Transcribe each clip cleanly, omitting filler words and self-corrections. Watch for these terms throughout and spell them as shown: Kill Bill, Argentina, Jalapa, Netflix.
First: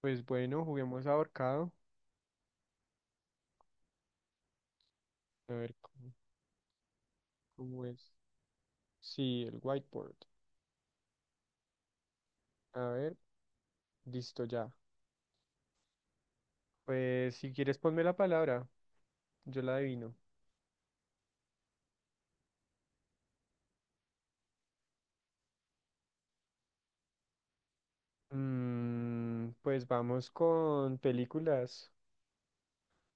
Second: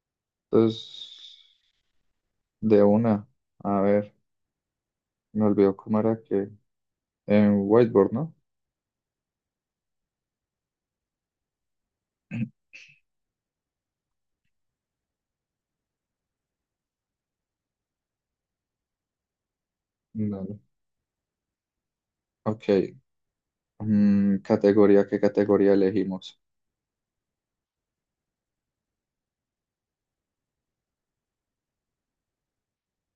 Pues bueno, juguemos Entonces, ahorcado. de una, a ver, me A ver olvidó cómo cómo, era que en cómo whiteboard, es. ¿no? Sí, el whiteboard. A ver, listo ya. Pues si quieres ponme la palabra, yo la adivino. Dale. Ok, categoría, ¿qué categoría elegimos? Pues vamos con películas.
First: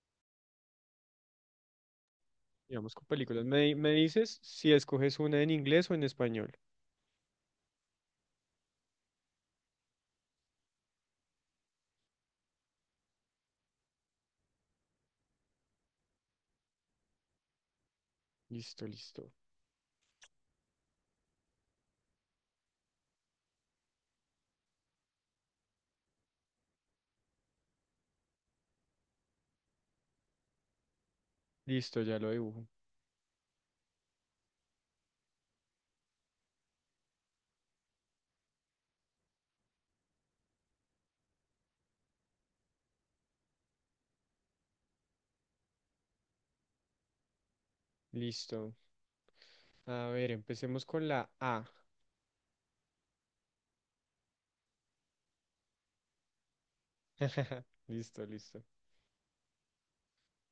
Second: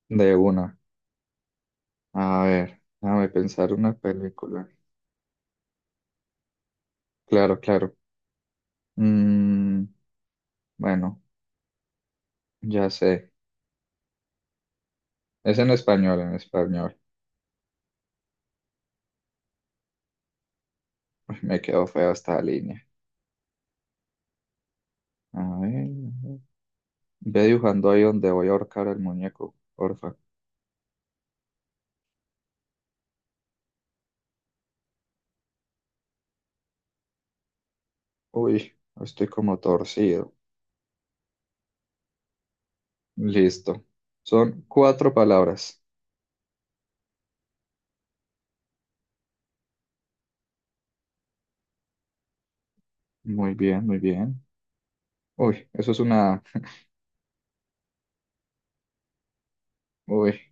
De una, a ver, Digamos con déjame películas. Pensar Me una dices película. si escoges una en inglés o en español. Claro, claro. Mm, bueno, ya sé. Es en español, en español. Listo, listo. Ay, me quedó fea esta línea. A ver, a ver. Ve dibujando ahí donde voy a ahorcar al muñeco, porfa. Listo, ya lo dibujo. Uy, estoy como torcido. Listo. Son cuatro palabras. Listo. A ver, empecemos con la A. Muy bien, muy bien. Uy, eso es una. Listo, listo. Uy,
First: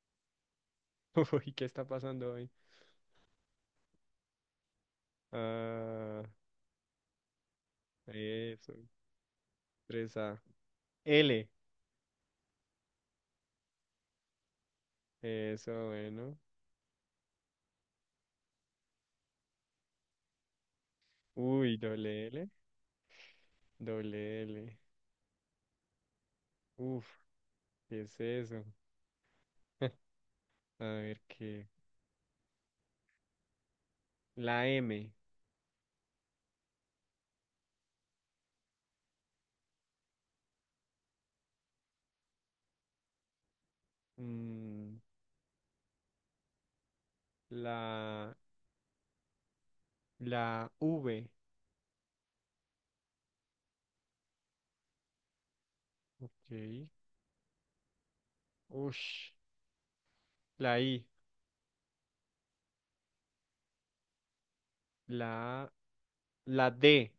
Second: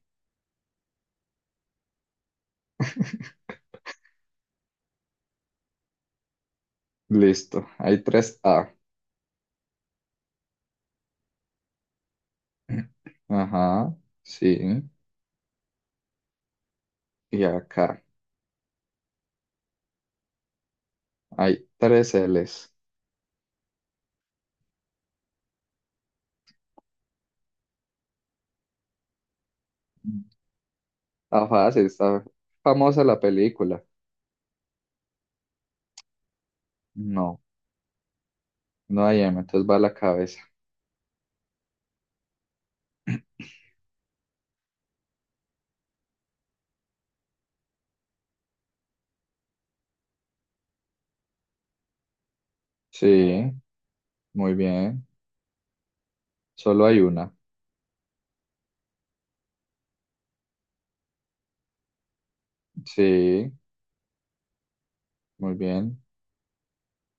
Uy, ¿qué está pasando hoy? Ah, listo. Hay tres A. eso. Tres A. L. Ajá, sí. Eso, bueno. Y acá hay Uy, doble tres L. L's. Doble L. Uf, ¿qué es eso? A ver Está qué. fácil, está famosa la película. La M. No, no hay M, entonces va a la cabeza. mm, la, la V. Sí, muy bien. Ok. Solo hay una. Ush. La I. Sí, muy La, bien. la D.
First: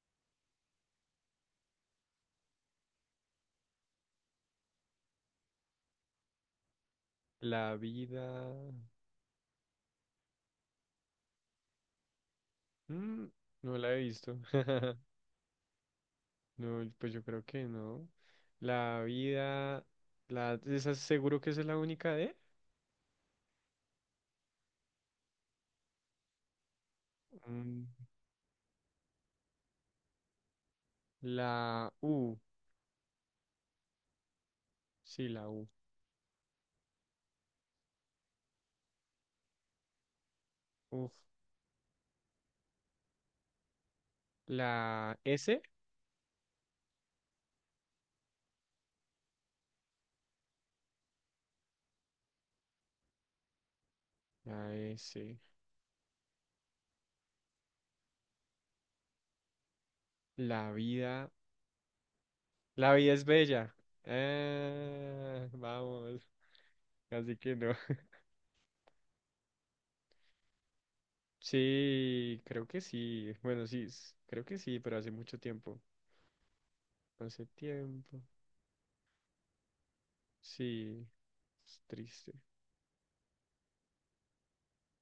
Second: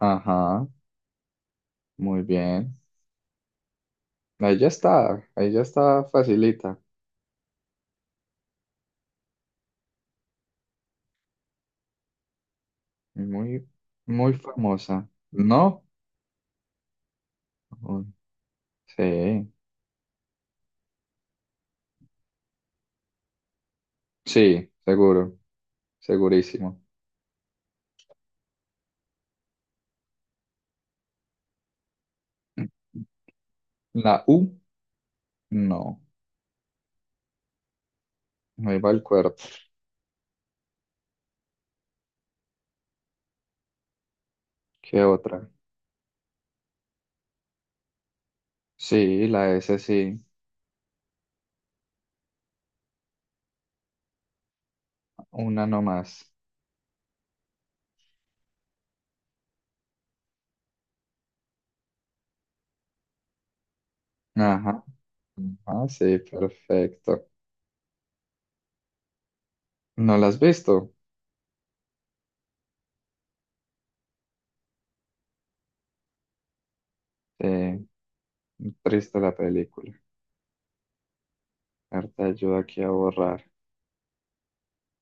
Ajá, muy bien. Ahí ya está facilita. La vida. mm, Muy, no la he muy visto. famosa, ¿no? No, pues yo creo que Uy, no. La sí, vida. ¿Esa seguro que esa es la única D? sí, seguro, segurísimo. Mm, La U. La U, Sí, la U. no. No iba el cuerpo. Uf. ¿Qué La otra? S. Sí, la S sí. La S. Una nomás. La vida. La vida es bella. Ajá. Ah, Ah, sí, vamos. perfecto. Así que no. ¿No la has visto? Sí, creo que sí. Bueno, sí, creo que sí, pero hace mucho tiempo. Hace Sí, tiempo. triste la película. Sí, es A ver, te triste. ayuda aquí a borrar.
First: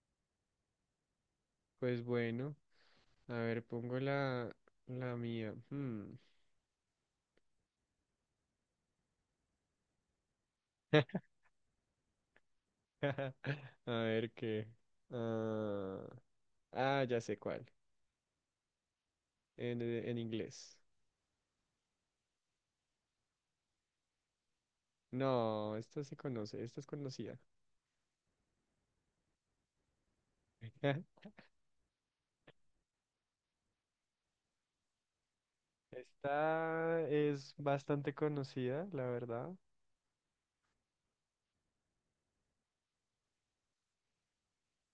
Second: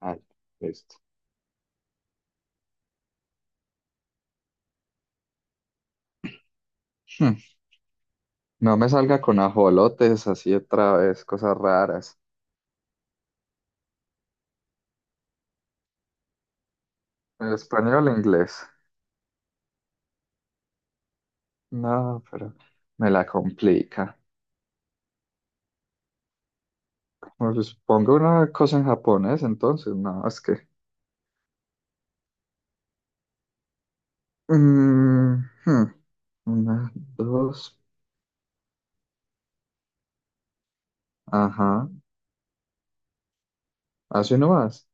Ay, listo. Pues bueno, a ver, pongo la, mía. Hmm. Hmm, No me salga con ajolotes así otra vez, cosas raras. A ver qué. ah, ya sé ¿En cuál. español o inglés? En inglés. No, pero me la complica. No, esta se conoce, esta es conocida. Bueno, pues ponga una cosa en japonés, entonces, no, es que. Mm, hmm. Una, Esta es dos, bastante conocida, la verdad. ajá. Así nomás.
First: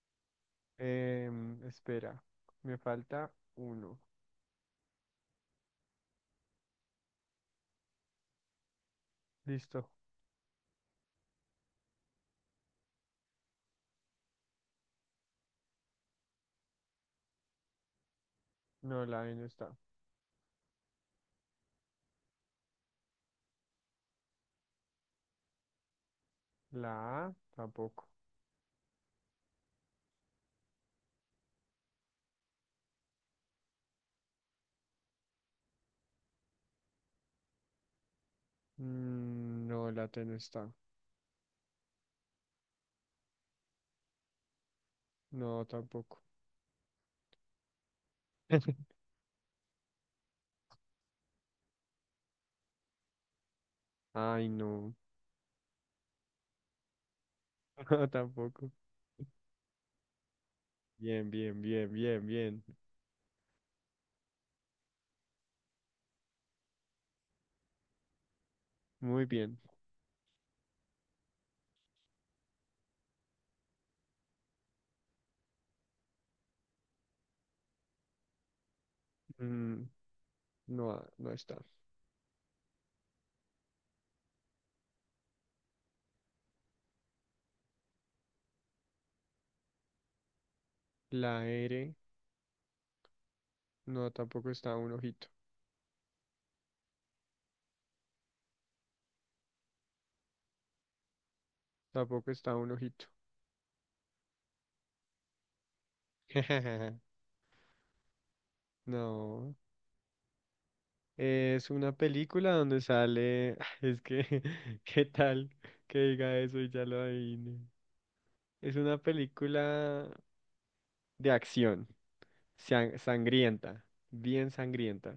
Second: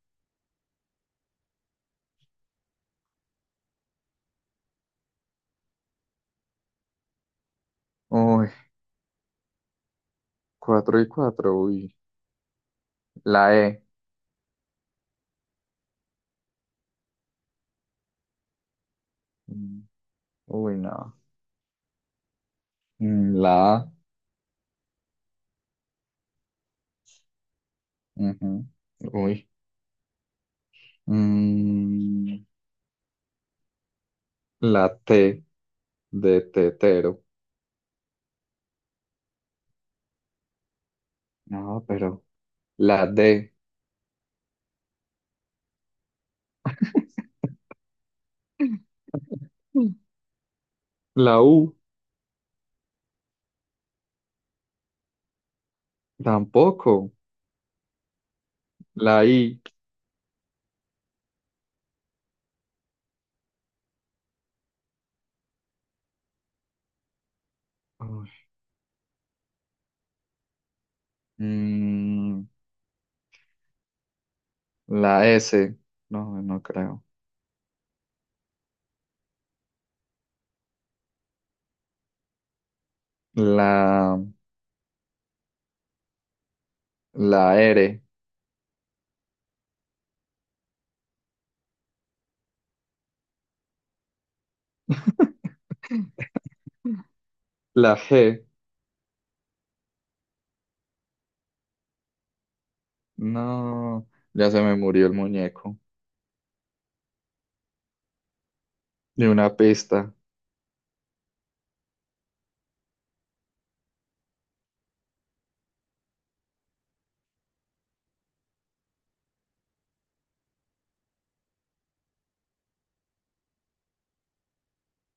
Espera, me falta uno. Uy, Listo. cuatro y cuatro, uy. La E. No, la E no está. Mm, uy, no. La A. La A tampoco. Ujú, uy. Mm, la T de tetero. No, la T no está. No, pero. La D. No, tampoco. La U. Ay, no. Tampoco. Tampoco. La I. Bien, bien, bien, bien, bien. Muy bien. Mm, la S. No, no creo. Mm, no, no está. La, la R. La R, no, tampoco está un ojito. La G. Tampoco está un ojito. No, ya se me murió el muñeco. De una No, pista. es una película donde sale, es que, ¿qué tal que diga eso y ya lo adivine? Es una película de acción, sangrienta, bien sangrienta.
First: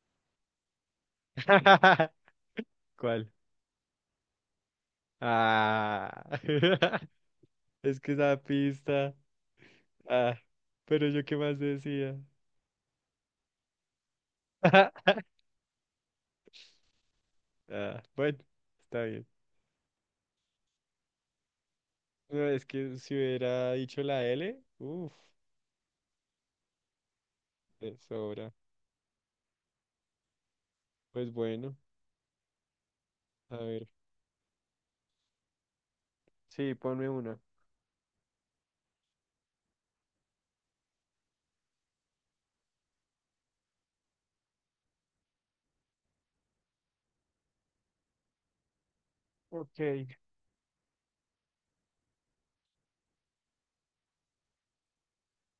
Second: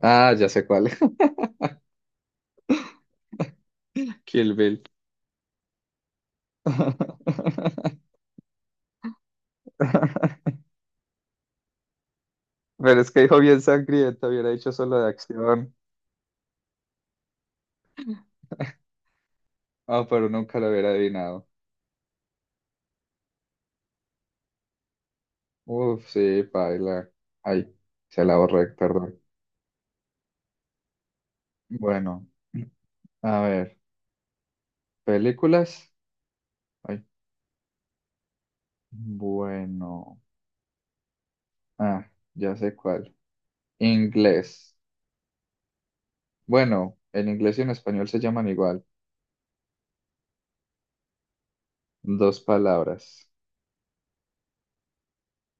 Ah, ya sé cuál. ¿Cuál? Kill Bill. Ah, es que esa pista. Ah, pero yo qué más decía. Pero es que dijo bien sangriento, hubiera dicho solo de acción. Ah, bueno, está bien. Ah, pero nunca lo hubiera adivinado. No, es que si hubiera dicho la L, uff, Uf, sí, paila. Ay, de se la sobra. borré, perdón. Pues bueno. Bueno, a A ver, ver, películas. sí, ponme Ay. una. Bueno, ah, ya sé cuál. Inglés. Bueno, en inglés y en español se llaman igual. Ok. Dos palabras.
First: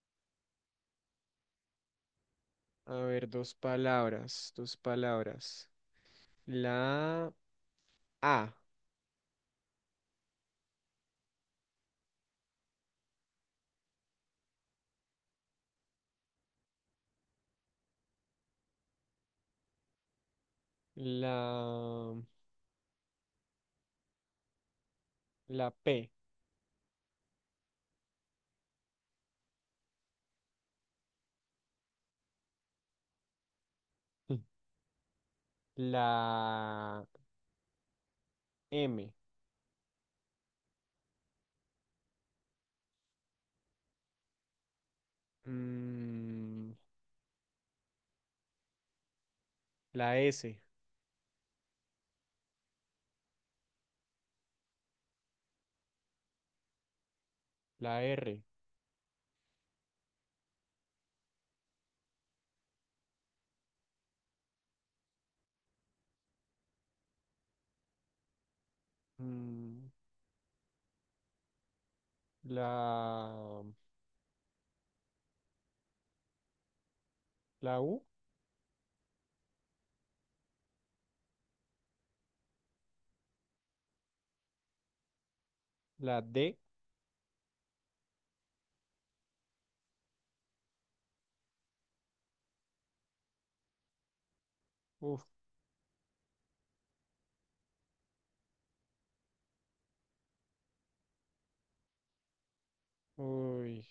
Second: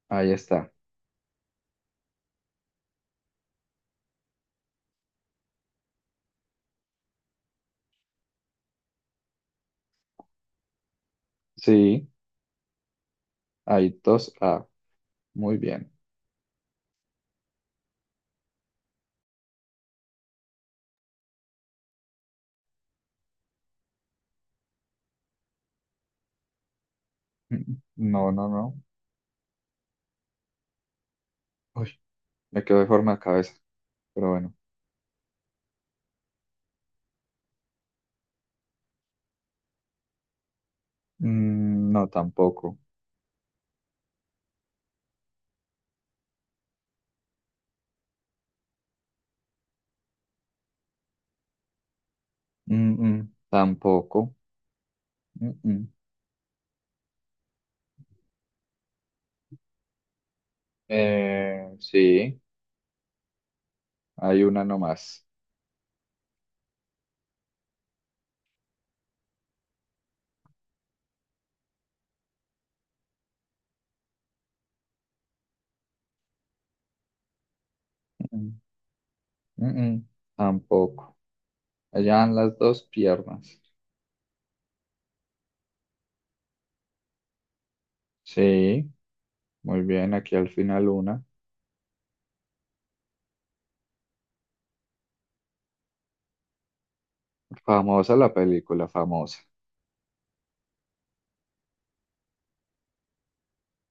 Ahí está. A ver, dos palabras, dos palabras. La A, Sí, hay dos A. Muy bien. la, la P, Mm, no, no, no. Uy, me quedó de forma de cabeza, pero bueno. la M, Mm, no, tampoco. mm, la S, Mm, mm, tampoco. Mm, mm. la R, Sí, hay una nomás. mm, la, la U, Mm, mm, mm, mm, tampoco. Allá van las dos piernas. la D, Sí. Muy bien, aquí al final una. uf, Famosa la película, famosa. uy,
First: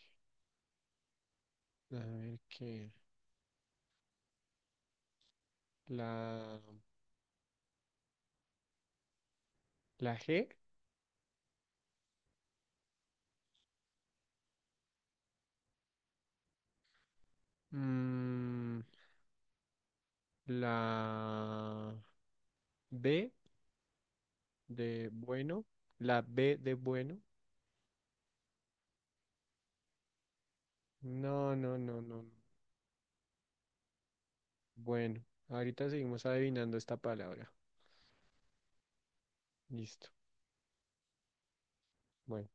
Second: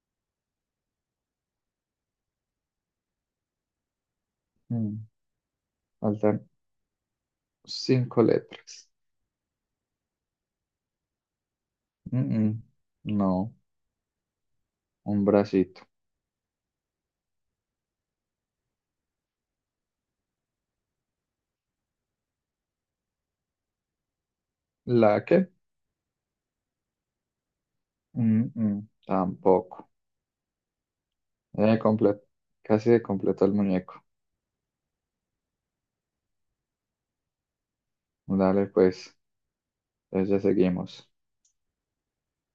a ver qué, Mm, la, Faltan cinco letras. la G, Mm, mm. No, un bracito. mm, la B, de ¿La qué? bueno, la B de bueno. Mm, mm, tampoco. No, no, Eh, no, no. comple- No. Casi completó el muñeco. Bueno, ahorita seguimos adivinando esta palabra. Dale, pues, Listo. entonces ya seguimos. Bueno.